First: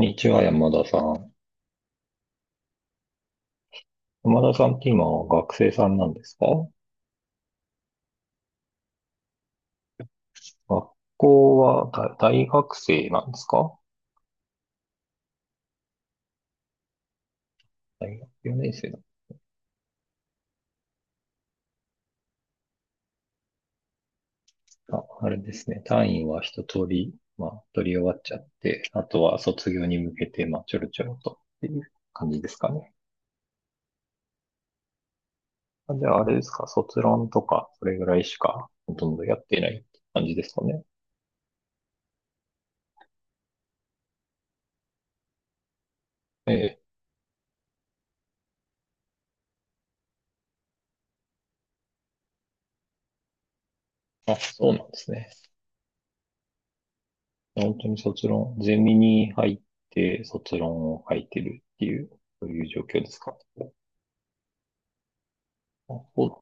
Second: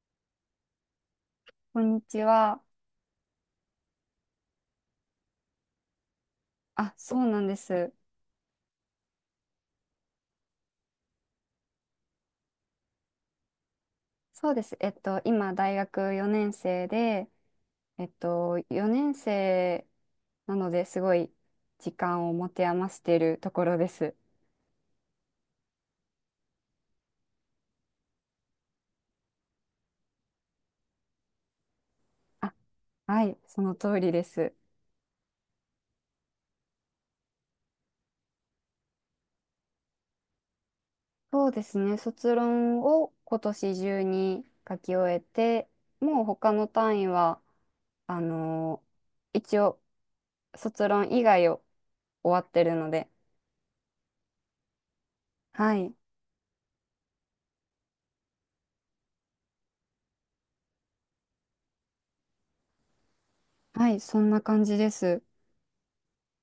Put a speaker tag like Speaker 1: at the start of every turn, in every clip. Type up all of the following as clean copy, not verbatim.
Speaker 1: にちは、山田さん。
Speaker 2: こんにちは。
Speaker 1: 山田さんって今は学生さんなんですか？
Speaker 2: あ、そうなんです。
Speaker 1: 学校は大学生なんですか？
Speaker 2: そうです。今、大学4年生で、
Speaker 1: 大学4年生だ。
Speaker 2: 4年生なのですごい時間を持て余しているところです。
Speaker 1: あ、あれですね。単位は一通り、まあ、取り終わっちゃって、あとは卒業に向けて、まあ、ちょろちょろとっていう感じで
Speaker 2: あ、
Speaker 1: すかね。
Speaker 2: はい、その通りです。
Speaker 1: あ、じゃあ、あれですか、卒論とか、それぐらいしか、ほとんどやってないって感じですかね。
Speaker 2: そうですね。卒論を今年中に書き終えて、もう他
Speaker 1: え
Speaker 2: の
Speaker 1: え。
Speaker 2: 単位は、あの一応、卒論以外を終わってるので、
Speaker 1: あ、そうなんですね。
Speaker 2: はい、
Speaker 1: 本当に卒論、ゼミに入って卒論を書いてるっていう、そういう状況ですか？
Speaker 2: はい、そんな感じです。
Speaker 1: お、ち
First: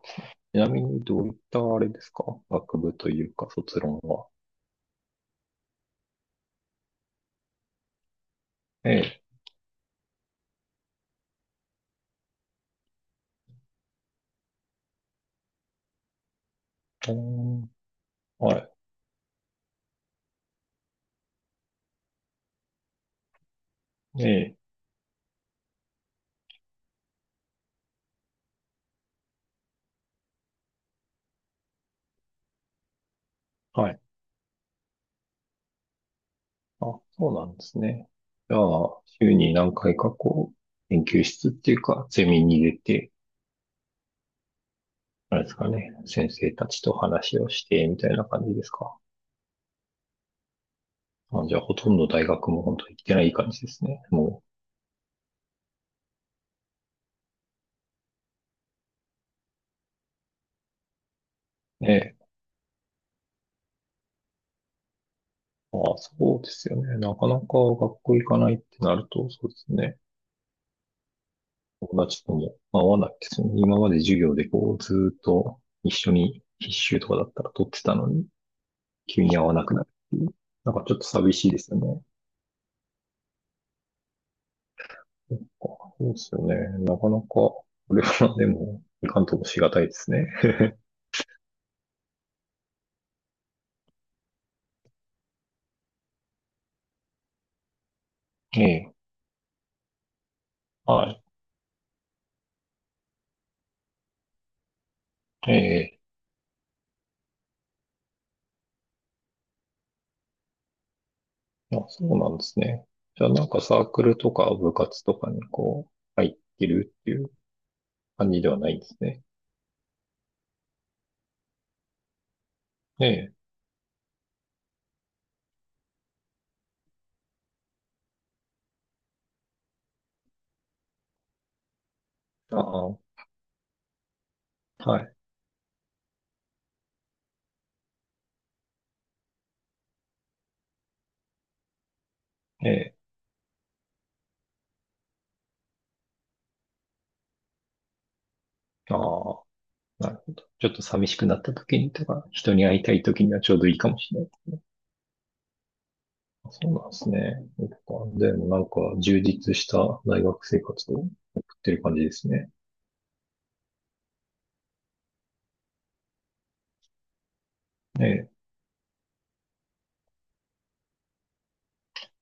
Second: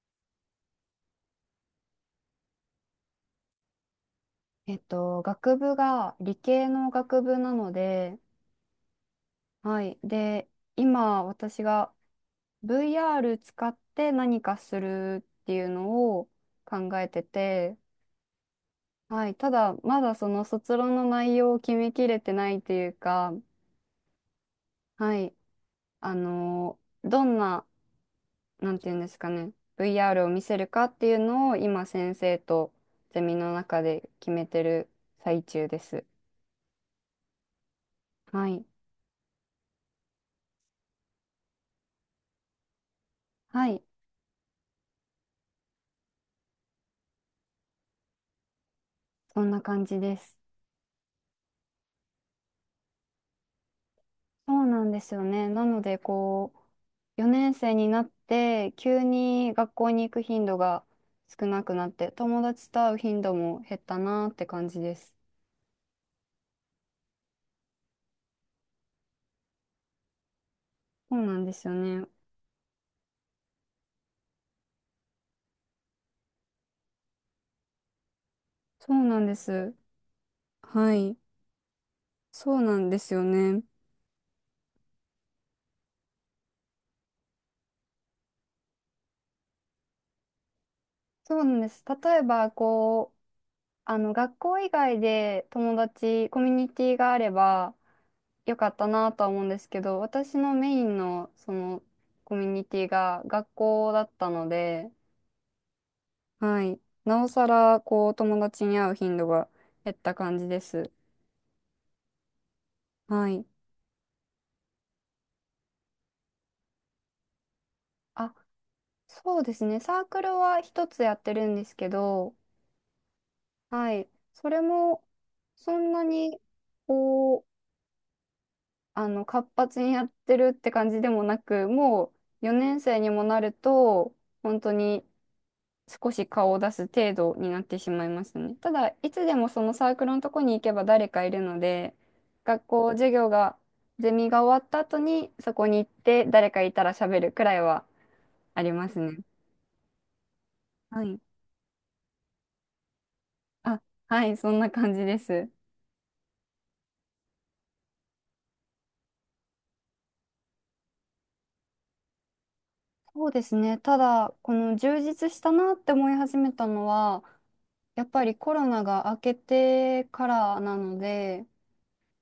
Speaker 1: なみにどういったあれですか？学部というか卒論は。
Speaker 2: 学部が理系の学部なので、
Speaker 1: ええ。
Speaker 2: はい。で、今私が VR 使って何かするっていうのを考え
Speaker 1: うー
Speaker 2: て
Speaker 1: ん。
Speaker 2: て、
Speaker 1: は
Speaker 2: はい。ただ、まだその卒論の内容を決めきれてないというか、
Speaker 1: い。ええ。
Speaker 2: はい。あの、どんな、なんていうんですかね、VR を見せるかっていうのを今先生とゼミの中
Speaker 1: はい。
Speaker 2: で決めてる最中です。
Speaker 1: あ、そうなんですね。
Speaker 2: は
Speaker 1: じゃ
Speaker 2: い。
Speaker 1: あ、週に何回かこう、研究室っていうか、ゼミに出て、
Speaker 2: はい。
Speaker 1: あれですかね、先生たちと話をして、みたいな感じですか？
Speaker 2: そんな感じです。
Speaker 1: あ、じゃあ、ほとんど大学も本当に行ってない感じですね。
Speaker 2: そうなんですよね。なので、4年生になって、急に学校に行く頻度が少なくなっ
Speaker 1: え
Speaker 2: て、
Speaker 1: え。
Speaker 2: 友達と会う頻度も減ったなって感じです。
Speaker 1: ああ、そうですよね。なかなか学校行かないってなると、そうですね。
Speaker 2: そうなんですよ
Speaker 1: 友
Speaker 2: ね。
Speaker 1: 達とも合わないですよね。今まで授業でこう、ずーっと一緒に必修とかだったら取ってたのに、
Speaker 2: そうな
Speaker 1: 急
Speaker 2: んで
Speaker 1: に合わなく
Speaker 2: す。
Speaker 1: なるっていう。なんかち
Speaker 2: は
Speaker 1: ょっと
Speaker 2: い。
Speaker 1: 寂しいですよね。
Speaker 2: そうなんですよね。
Speaker 1: そっか、そうですよね。なかなか、これは でも、いかんともしがたいですね。
Speaker 2: そうなんです。例えば、学校以外で友達、コミュニティがあれば、よ
Speaker 1: え
Speaker 2: かった
Speaker 1: え、
Speaker 2: なとは思うんですけど、私のメイン
Speaker 1: はい。
Speaker 2: の、コミュニティが学校だったので、
Speaker 1: ええ、
Speaker 2: はい。なおさら、友達に会う頻度が減った感じです。
Speaker 1: あ、そうなんですね。じゃ
Speaker 2: は
Speaker 1: あ
Speaker 2: い。
Speaker 1: なんかサークルとか部活とかにこう、入ってるっていう感
Speaker 2: あ、
Speaker 1: じではないんですね。
Speaker 2: そうですね。サークルは一つやってるんですけど、
Speaker 1: ええ。
Speaker 2: はい。それも、そんなに、こう、活発にやってるって感じでもなく、もう、
Speaker 1: あ
Speaker 2: 4年生
Speaker 1: あ、
Speaker 2: にもなると、本当
Speaker 1: は
Speaker 2: に
Speaker 1: い。
Speaker 2: 少し顔を出す程度になってしまいますね。ただ、いつでもそのサークルのとこに行けば誰かいるので、学
Speaker 1: え
Speaker 2: 校、
Speaker 1: え、
Speaker 2: 授業が、ゼミが終わった後にそこに行って誰かいたら喋るくらいはありま
Speaker 1: あ
Speaker 2: すね。
Speaker 1: あ、なるほど。ちょっと
Speaker 2: は
Speaker 1: 寂し
Speaker 2: い。
Speaker 1: くなった時にとか、人に会いたい時にはちょうどいい
Speaker 2: あ、
Speaker 1: かもしれな
Speaker 2: は
Speaker 1: いで
Speaker 2: い、
Speaker 1: す
Speaker 2: そ
Speaker 1: ね。
Speaker 2: んな感じです。
Speaker 1: そうなんですね。そっか、でもなんか充実した大学生活を送ってる感じですね。
Speaker 2: そうですね。ただ、この充実したなって思い始めたのは、や
Speaker 1: え
Speaker 2: っぱ
Speaker 1: え、
Speaker 2: りコロナが明けてからなので、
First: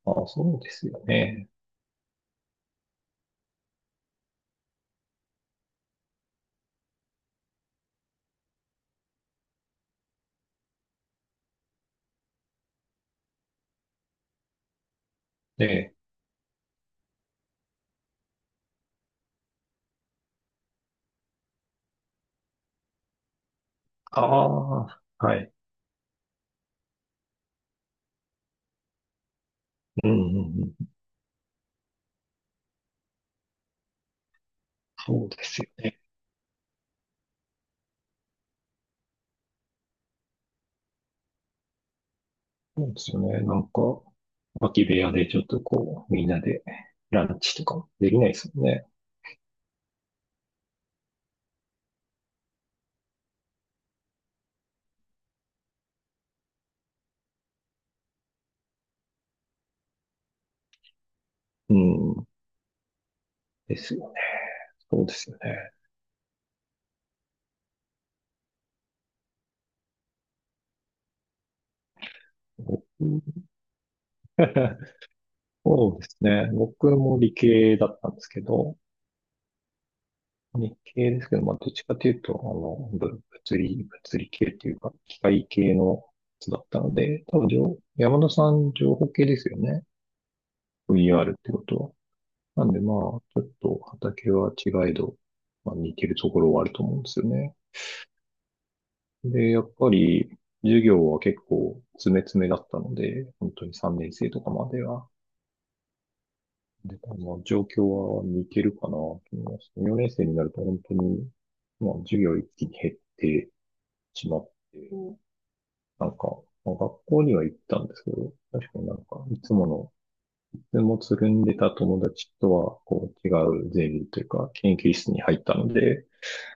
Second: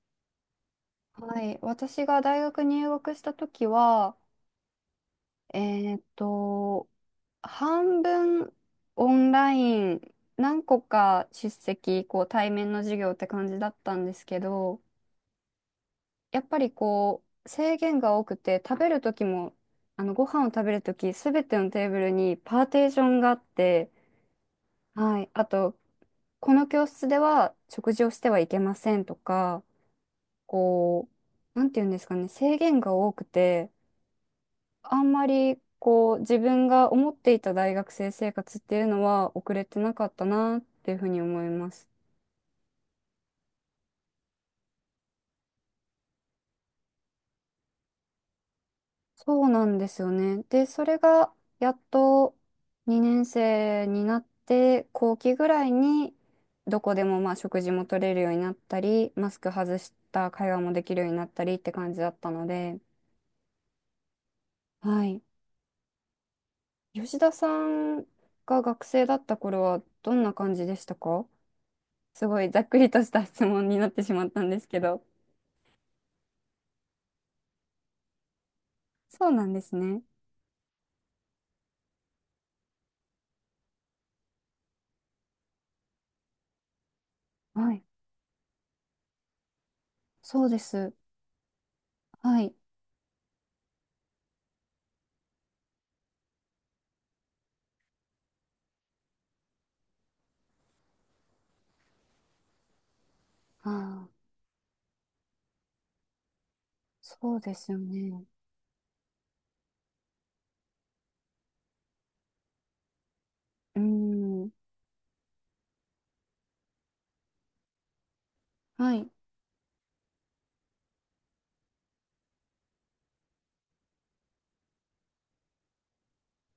Speaker 1: ああ、そうですよ
Speaker 2: は
Speaker 1: ね。
Speaker 2: い、私が大学入学した時は、えーっと、半分オンライン、何個か出席、対面の授業って感じだったんですけど、
Speaker 1: ええ、
Speaker 2: やっぱり制限が多くて、食べる時も、あのご飯を食べる時すべてのテーブルにパーテーションがあって、
Speaker 1: ああ、
Speaker 2: はい、
Speaker 1: は
Speaker 2: あ
Speaker 1: い。
Speaker 2: と、この教室では食事をしてはいけませんとか、
Speaker 1: うん、うん、うん。
Speaker 2: こなんていうんですかね、制限が多くて、あんま
Speaker 1: そうで
Speaker 2: り
Speaker 1: すよね。
Speaker 2: 自分が思っていた大学生生活っていうのは遅れてなかったなっていうふうに思います。
Speaker 1: そうですよね。なんか、空き部屋でちょっとこう、みんなでランチとかできないですよね。
Speaker 2: そうなんですよね。で、それがやっと2年生になって後期ぐらいにどこでもまあ食事も取れるようになったり、マスク外した会話もできるようになったりって
Speaker 1: う
Speaker 2: 感じだっ
Speaker 1: ん。
Speaker 2: たので、
Speaker 1: ですよね。そ
Speaker 2: は
Speaker 1: うで
Speaker 2: い。
Speaker 1: すよね。
Speaker 2: 吉田さんが学生だった頃はどんな感じでしたか？すごいざっく
Speaker 1: 僕
Speaker 2: りとした質問になってしまったんですけど。
Speaker 1: そうですね。僕も理系だったんですけど、
Speaker 2: そうなんですね。
Speaker 1: 理系ですけど、まあ、どっちかというと、あの、ぶ物理、物理系っていうか、機械系のやつだったので、多分
Speaker 2: はい。
Speaker 1: 山田さん情報系ですよね。
Speaker 2: そうです。
Speaker 1: VR ってこと
Speaker 2: はい。
Speaker 1: は。なんでまあ、ちょっと畑は違いど、まあ、似てるところはあると思うんですよね。で、やっぱり、授業は結構詰め詰めだったので、本当
Speaker 2: あ
Speaker 1: に3
Speaker 2: あ、
Speaker 1: 年生とかまでは、で、ま
Speaker 2: そう
Speaker 1: あ、
Speaker 2: で
Speaker 1: 状
Speaker 2: すよ
Speaker 1: 況
Speaker 2: ね。
Speaker 1: は似てるかなと思います。4年生になると本当に、まあ、授業一気に減って
Speaker 2: うー
Speaker 1: しま
Speaker 2: ん。
Speaker 1: って、うん、なんか、まあ、学校には行ったんですけど、確かにな
Speaker 2: は
Speaker 1: ん
Speaker 2: い。
Speaker 1: か、いつもつるんでた友達とは、こう、違うゼミというか、研究室に入ったので、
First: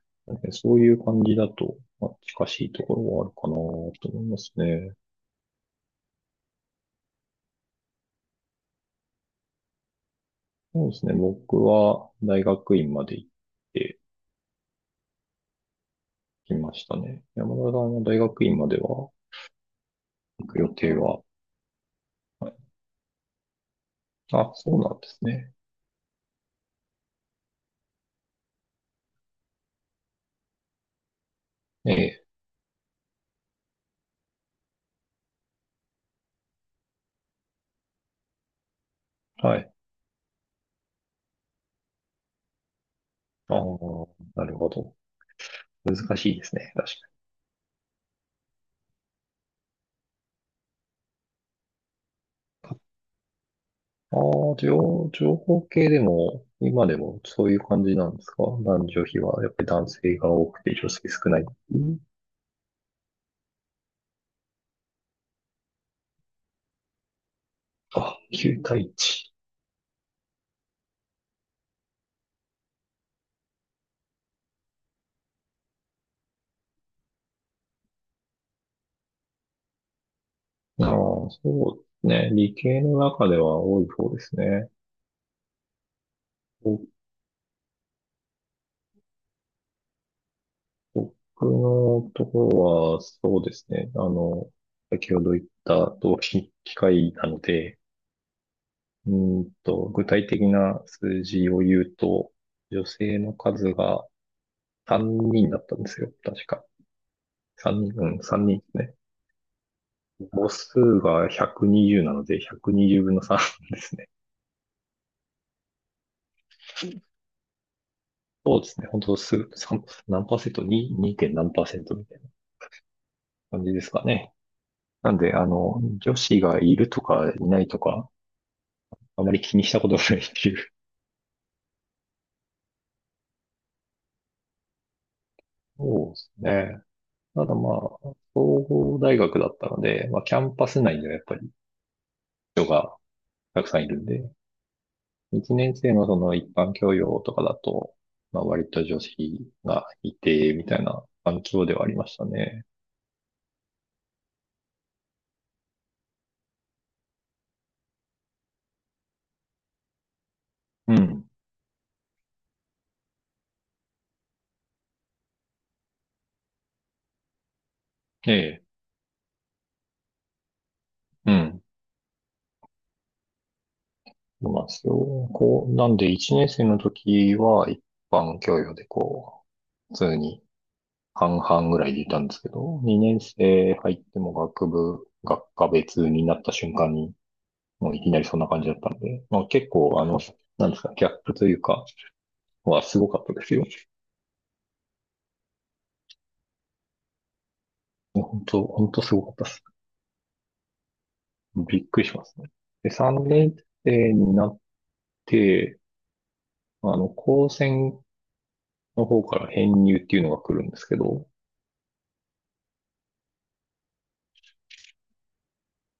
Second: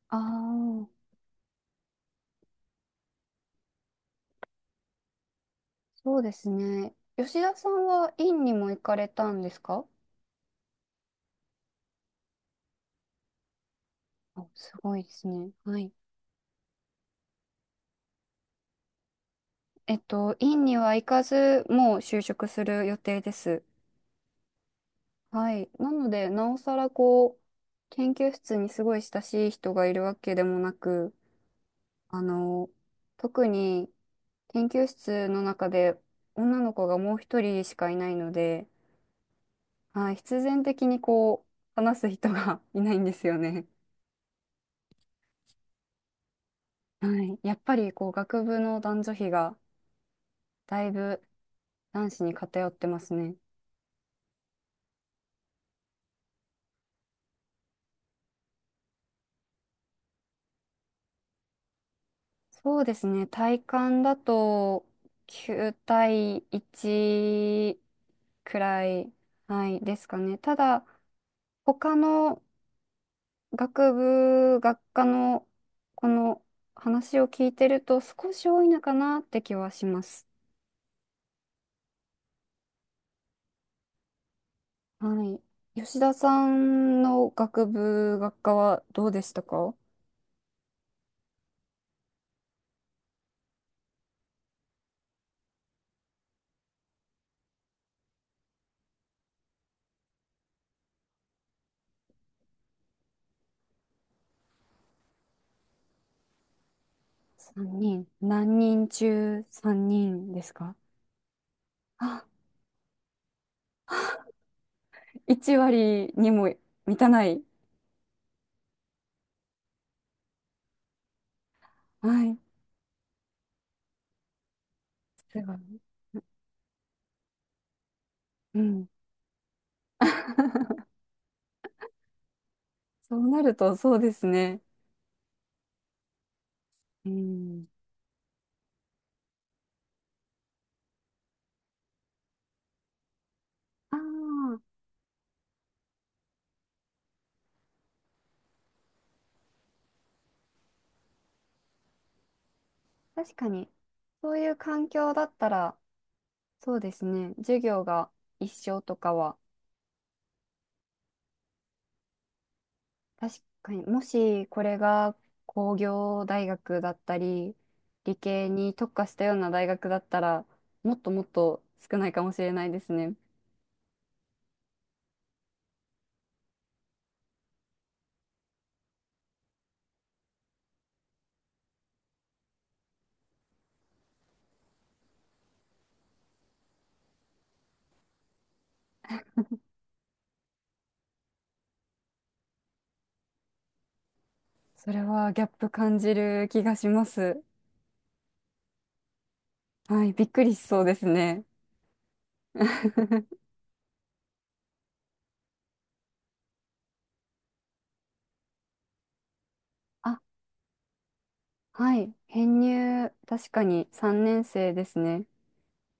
Speaker 2: あ
Speaker 1: なんか、ね、そう
Speaker 2: あ、
Speaker 1: いう感じだと、まあ、近しいところはあるかなと思いますね。
Speaker 2: そうですね。吉田さんは院にも行かれたんですか？
Speaker 1: そうですね。僕は大学院まで行って
Speaker 2: あ、すごいですね。はい。
Speaker 1: きましたね。山田さんは大学院までは行く
Speaker 2: 院
Speaker 1: 予
Speaker 2: に
Speaker 1: 定
Speaker 2: は行か
Speaker 1: は。
Speaker 2: ず、もう就職
Speaker 1: はい。
Speaker 2: する予定です。
Speaker 1: あ、そうなんです
Speaker 2: は
Speaker 1: ね。
Speaker 2: い。なので、なおさら研究室にすごい親しい人がいるわけでもなく、
Speaker 1: え
Speaker 2: あ
Speaker 1: え、
Speaker 2: の、特に研究室の中で女の子がもう一人しかいないので、
Speaker 1: はい。
Speaker 2: はい、必然的に話す人が いないんですよ
Speaker 1: ああ、
Speaker 2: ね。
Speaker 1: なるほど。難しいですね。確
Speaker 2: はい、やっぱり学部の男女比がだいぶ男子に偏
Speaker 1: か
Speaker 2: っ
Speaker 1: に。
Speaker 2: てますね。
Speaker 1: ああ、情報系でも、今でもそういう感じなんですか？男女比は、やっぱり男性が多くて女性少ない。うん、
Speaker 2: そうですね、体感だと9対1
Speaker 1: あ、
Speaker 2: く
Speaker 1: 9対
Speaker 2: らい、
Speaker 1: 1。
Speaker 2: はい、ですかね。ただ、他の学部学科のこの話を聞いてると少し多いのかなって気はします。
Speaker 1: ああ、そうですね。理系の中では多い方ですね。
Speaker 2: はい。吉田さ
Speaker 1: ぼ
Speaker 2: んの学部学科はどうでしたか
Speaker 1: 僕のところは、そうですね。あの、先ほど言った同期機械なので、うー具体的な数字を言うと、女性の数が3人だったんですよ。確か。
Speaker 2: ?3
Speaker 1: 3人、う
Speaker 2: 人。
Speaker 1: ん、人
Speaker 2: 何
Speaker 1: です
Speaker 2: 人
Speaker 1: ね。
Speaker 2: 中3人で
Speaker 1: 母
Speaker 2: すか？
Speaker 1: 数が120なの
Speaker 2: あ、
Speaker 1: で、120分の3ですね。
Speaker 2: 1割にも満たない。
Speaker 1: そうですね。本当す、さん何パーセント？ 2、2. 点何パーセントみたい
Speaker 2: は
Speaker 1: な
Speaker 2: い。
Speaker 1: 感じですかね。なんで、
Speaker 2: す
Speaker 1: あ
Speaker 2: ご
Speaker 1: の、
Speaker 2: い。
Speaker 1: 女子がいるとかいないとか、
Speaker 2: うん。
Speaker 1: あまり気にしたことがないっていう。
Speaker 2: そうなるとそうですね。
Speaker 1: そうですね。
Speaker 2: う
Speaker 1: ただ
Speaker 2: ん。
Speaker 1: まあ、総合大学だったので、まあ、キャンパス内ではやっぱり人がたくさんい
Speaker 2: あ
Speaker 1: るんで、
Speaker 2: あ、
Speaker 1: 1年生のその一般教養とかだと、まあ、割と女子がいて、みたいな環境ではありましたね。
Speaker 2: 確かに。そういう環境だったら、そうですね。授業が一緒とかは、
Speaker 1: うん。
Speaker 2: 確かに、もしこれが工業大学だったり、理
Speaker 1: え
Speaker 2: 系
Speaker 1: え。
Speaker 2: に特化したような大学だったら、もっともっ
Speaker 1: うん。
Speaker 2: と少ないかもしれないですね。
Speaker 1: そうなんですよ。こう、なんで1年生の時は一般教養でこう、普通に半々ぐらいでいたんですけど、2年生入っても学部、学科別になった瞬間に、もういきなりそんな感じだったんで、まあ結構あの、なんですか、ギャップというか、はすごかったですよ。
Speaker 2: それはギャップ感じる気がします。
Speaker 1: 本当すごかったです。
Speaker 2: はい、びっくりしそうですね。
Speaker 1: びっくりしますね。で、3 年生になって、あの、高専の方から編入ってい
Speaker 2: あ、
Speaker 1: うのが来るんですけど、
Speaker 2: はい、編入、確かに3年生ですね。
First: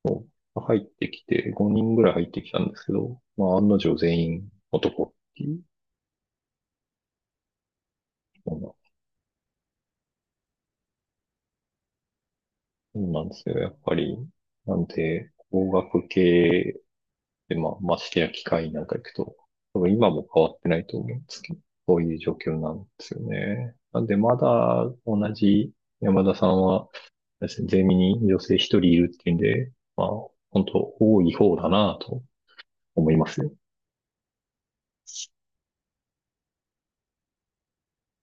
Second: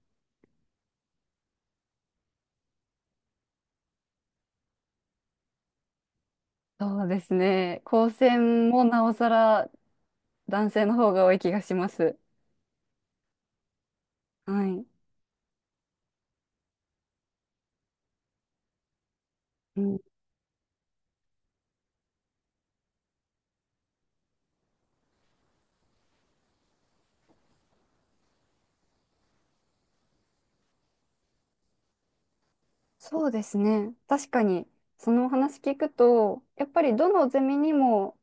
Speaker 1: もう入ってきて、5人ぐらい入ってきたんですけど、まあ、案の定全員男っていう
Speaker 2: そうですね。高専
Speaker 1: の
Speaker 2: もなおさら男性の方が多い気がします。
Speaker 1: なもんなんですよ、やっぱり。
Speaker 2: は
Speaker 1: な
Speaker 2: い。
Speaker 1: んで、工学系で、まあ、ましてや機械なんか行くと、多
Speaker 2: う
Speaker 1: 分
Speaker 2: ん、
Speaker 1: 今も変わってないと思うんですけど、そういう状況なんですよね。なんで、まだ同じ、山田さんは、ですね、ゼミに女性一人いるっていうんで、まあ、本当多い方だなと思い
Speaker 2: そ
Speaker 1: ま
Speaker 2: う
Speaker 1: す
Speaker 2: で
Speaker 1: よ。
Speaker 2: すね。確かに、そのお話聞くと、やっぱりどのゼミにも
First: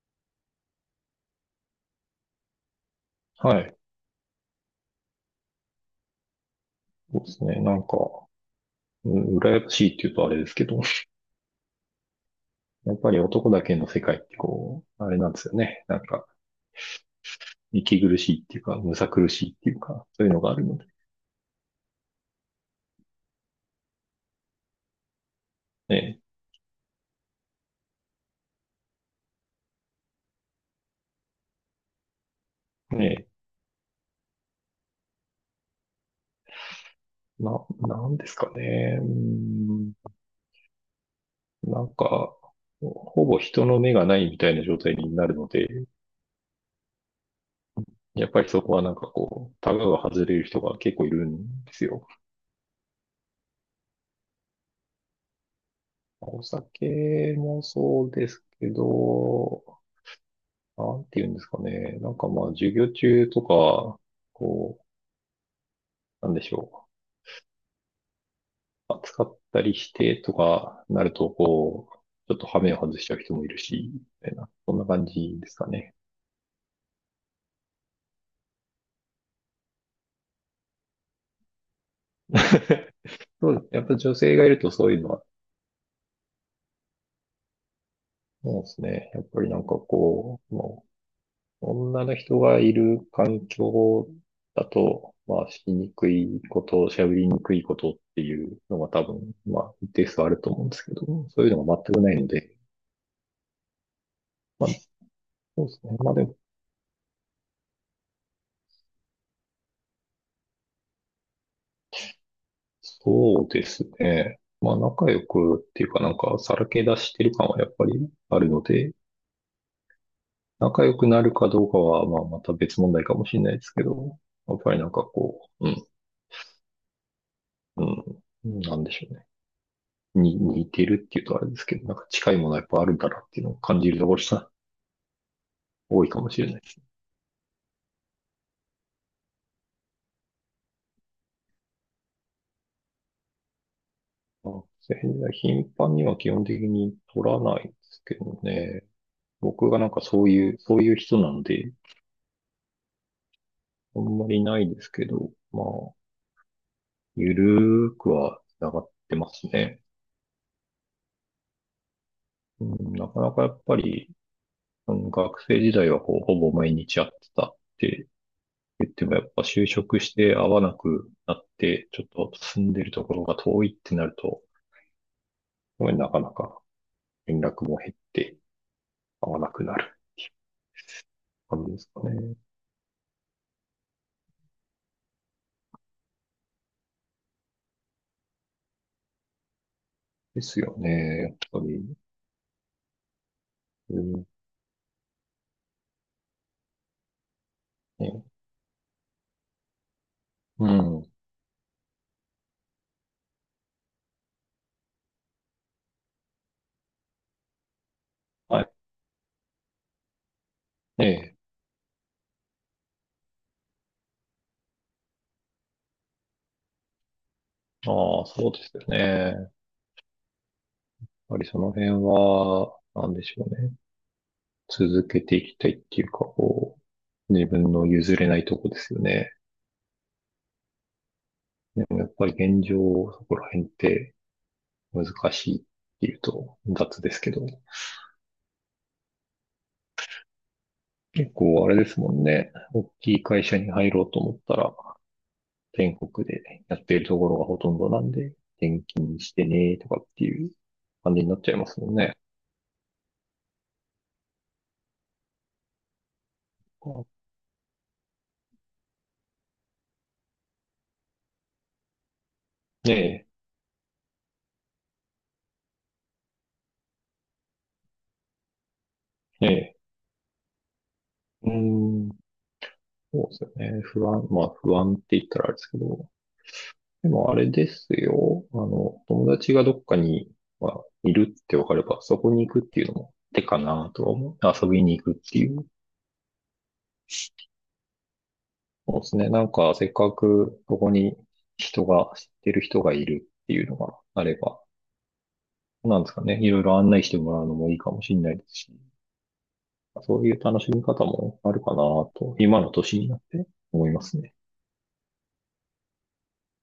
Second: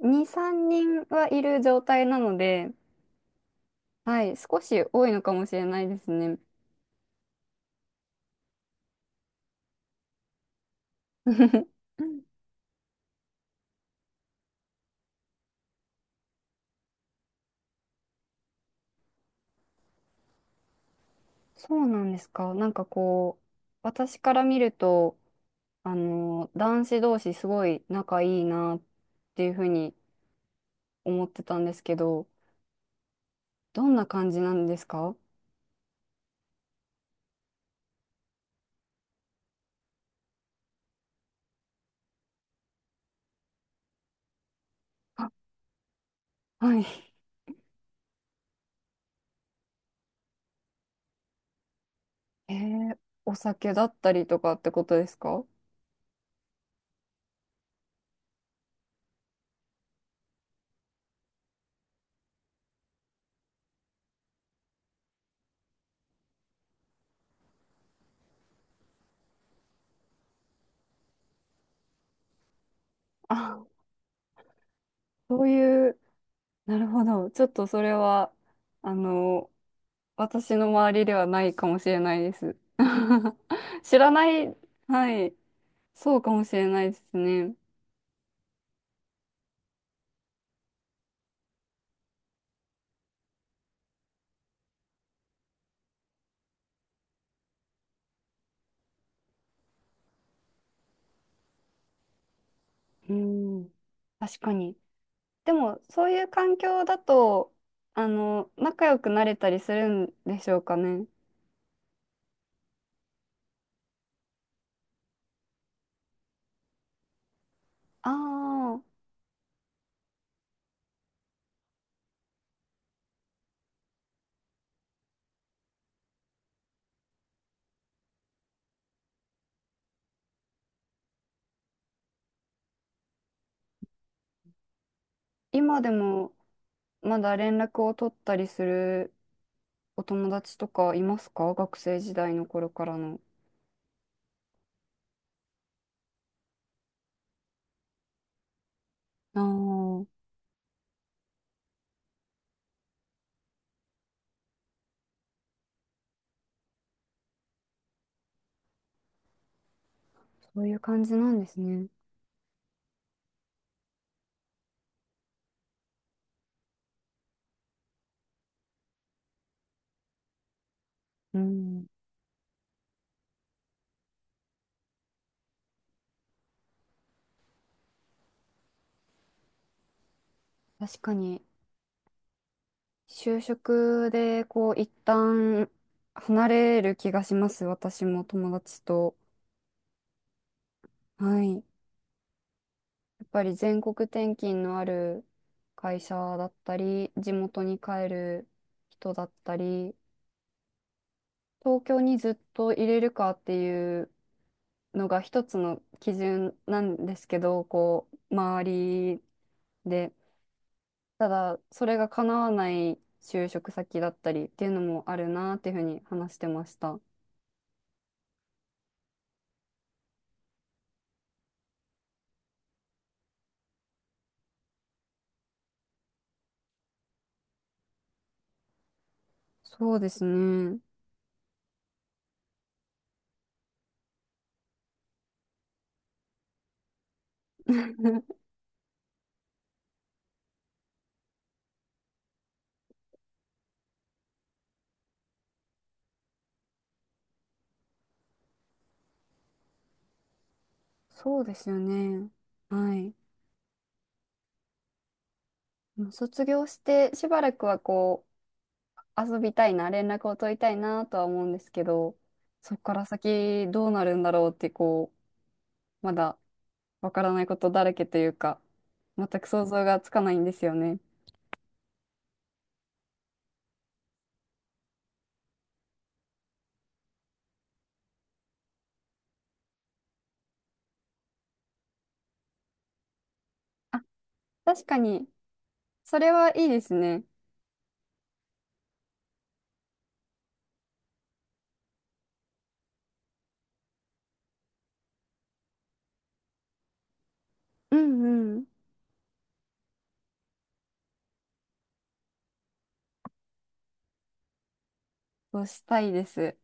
Speaker 2: 2、3人はいる状態なので、
Speaker 1: はい。
Speaker 2: はい、少し多いのかもしれないですね。
Speaker 1: そうですね。なんか、羨ましいって言うとあれですけど、やっぱり男だけの世界ってこう、あれなんですよね。なんか、息苦しいっていうか、むさ苦しいっていうか、そういうのがあるので。
Speaker 2: そうなんですか。なんか、私から見ると、
Speaker 1: ね
Speaker 2: 男子同士すごい仲いいなっていうふうに思ってたんですけど、
Speaker 1: え、ね
Speaker 2: どんな感じなんですか？
Speaker 1: え、なんですかね。うん、なんか、ほぼ人の目がないみたいな状態にな
Speaker 2: あ、
Speaker 1: るので、
Speaker 2: はい。
Speaker 1: やっぱりそこはなんかこう、タガが外れる人が結構いるんですよ。
Speaker 2: えー、お酒だったりとかってことですか？
Speaker 1: お酒もそうですけど、なんて言うんですかね。なんかまあ、授業中とか、こう、なんでしょう。暑かったりしてとかなると、こう、ちょっと羽目を外しちゃう人もい
Speaker 2: あ、
Speaker 1: るし、みたいな、そんな感じ
Speaker 2: そ
Speaker 1: で
Speaker 2: う
Speaker 1: すか
Speaker 2: い
Speaker 1: ね。
Speaker 2: うなるほど。ちょっとそれは、あの、私の周りではないかもしれないです。
Speaker 1: そうです。やっぱ
Speaker 2: 知ら
Speaker 1: 女
Speaker 2: な
Speaker 1: 性がい
Speaker 2: い、
Speaker 1: るとそういうのは、
Speaker 2: はい、そうかもしれないですね。
Speaker 1: そうですね。やっぱりなんかこう、もう女の人がいる環境だと、まあ、しにくいこと、しゃべりにくいことっていうのが多分、まあ、一定数あると思うんですけど、そういうのが全くないので、
Speaker 2: うん、確か
Speaker 1: まあ、
Speaker 2: に。で
Speaker 1: そうです
Speaker 2: も、
Speaker 1: ね。
Speaker 2: そう
Speaker 1: まあ
Speaker 2: い
Speaker 1: で
Speaker 2: う
Speaker 1: も、
Speaker 2: 環境だと、仲良くなれたりするんでしょうかね。
Speaker 1: そうですね。まあ、仲良くっていうかなんか、さらけ出してる感はやっぱ
Speaker 2: あ
Speaker 1: りあるの
Speaker 2: あ、
Speaker 1: で、仲良くなるかどうかは、まあ、また別問題かもしれないですけど、やっぱりなんかこう、うん、うん、なんでしょうね。に似てるっていうとあれですけど、なんか近いものはやっぱあるんだなっていうのを感じるところが
Speaker 2: 今で
Speaker 1: 多いかも
Speaker 2: も
Speaker 1: しれないですね。
Speaker 2: まだ連絡を取ったりするお友達とかいますか？学生時代の頃からの。
Speaker 1: 頻繁には基本的に取らないですけどね。
Speaker 2: あ
Speaker 1: 僕がなんか
Speaker 2: あ、
Speaker 1: そういう人なんで、あんまりないですけど、まあ、ゆるーくは繋がってますね。
Speaker 2: そういう感じなんですね。
Speaker 1: うん、なかなかやっぱり、学生時代はこうほぼ毎日会ってたって言っても、やっぱ就職して会わなくな
Speaker 2: う
Speaker 1: っ
Speaker 2: ん、
Speaker 1: て、ちょっと住んでるところが遠いってなると、なかなか連絡も減って会わなくなる
Speaker 2: 確かに、
Speaker 1: 感じですかね。
Speaker 2: 就職で、一旦離れる気がします。私も友達と。
Speaker 1: ですよね。
Speaker 2: はい。
Speaker 1: 本当
Speaker 2: や
Speaker 1: に。
Speaker 2: っぱり全国
Speaker 1: うん。
Speaker 2: 転勤のある会社だったり、地元に帰
Speaker 1: ね。
Speaker 2: る人だったり、
Speaker 1: うん。
Speaker 2: 東京にずっと入れるかっていうのが一つの基準なんですけど、
Speaker 1: はい。
Speaker 2: 周りで。
Speaker 1: え
Speaker 2: た
Speaker 1: え。
Speaker 2: だ、それが叶わない就職先だったりっていうのもあるなっていうふうに話してました。
Speaker 1: ああ、そうですよね。やっぱりその辺は、なんでしょうね。続けていきたいっていうか、こう、自分の譲れないとこですよね。
Speaker 2: そうですね。
Speaker 1: でもやっぱり現状、そこら辺って難しいっていうと雑ですけど、結構あれですもんね。大きい会社に入ろうと思ったら、全国でやっているところがほとんどなんで、転勤してねとかっていう感じにな
Speaker 2: そ
Speaker 1: っ
Speaker 2: う
Speaker 1: ち
Speaker 2: で
Speaker 1: ゃいま
Speaker 2: すよ
Speaker 1: すもんね。
Speaker 2: ね。はい。もう卒業してしばらくは遊びたいな、連絡を取りたいなとは思うんですけど、そこか
Speaker 1: ね
Speaker 2: ら先どうなるんだろうってまだわからないことだらけというか、全
Speaker 1: え、
Speaker 2: く
Speaker 1: ね
Speaker 2: 想
Speaker 1: え。
Speaker 2: 像がつかないんですよね。
Speaker 1: うーん、そうですよね。不安、まあ不安って言ったらあれですけど、でもあれですよ。あの、友達がどっかに、まあ、いるってわかれば、そこに行くっていうのも手かなとは思う。遊び
Speaker 2: 確
Speaker 1: に
Speaker 2: か
Speaker 1: 行くっ
Speaker 2: に、
Speaker 1: ていう。
Speaker 2: それはいいですね。
Speaker 1: そうですね。なんか、せっかくそこに知ってる人がいるっていうのがあれば、なんですかね。いろいろ案内してもらうのもいいか
Speaker 2: う
Speaker 1: もしれ
Speaker 2: ん
Speaker 1: ないです
Speaker 2: うん。
Speaker 1: し、そういう楽しみ方もあるかなと、今の年になって思いますね。
Speaker 2: そうしたいです。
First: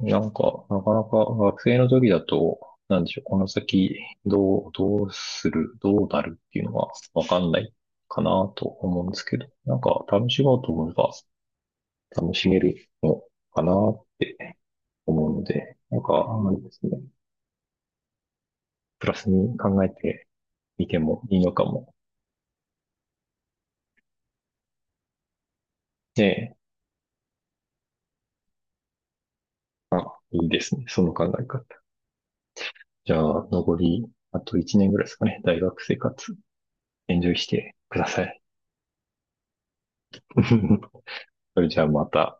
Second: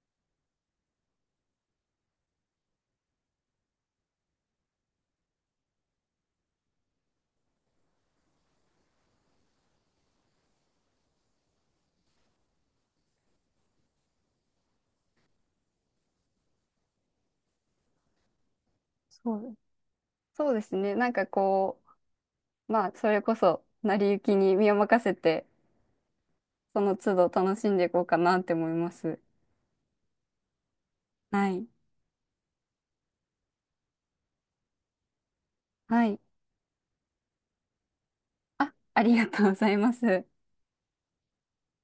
Speaker 1: なんか、なかなか学生の時だと、なんでしょう、この先、どうする、どうなるっていうのがわかんないかなと思うんですけど、なんか楽しもうと思えば楽しめるのかなって思うので、なんか、あれですね、プラス
Speaker 2: そ
Speaker 1: に
Speaker 2: う、
Speaker 1: 考えて
Speaker 2: そうです
Speaker 1: み
Speaker 2: ね。
Speaker 1: て
Speaker 2: なん
Speaker 1: も
Speaker 2: か
Speaker 1: いいのか
Speaker 2: こ
Speaker 1: も。
Speaker 2: う、まあ、それこそ、成り行きに身を任せて、
Speaker 1: ね
Speaker 2: その都度楽しんでいこうかなって思います。
Speaker 1: え、いいですね、その考え
Speaker 2: は
Speaker 1: 方。
Speaker 2: い。
Speaker 1: じゃあ、残り、あと1年ぐらいですかね。大学生
Speaker 2: はい。
Speaker 1: 活、エンジョイしてください。
Speaker 2: あ、ありがとうございます。
Speaker 1: それじゃあまた。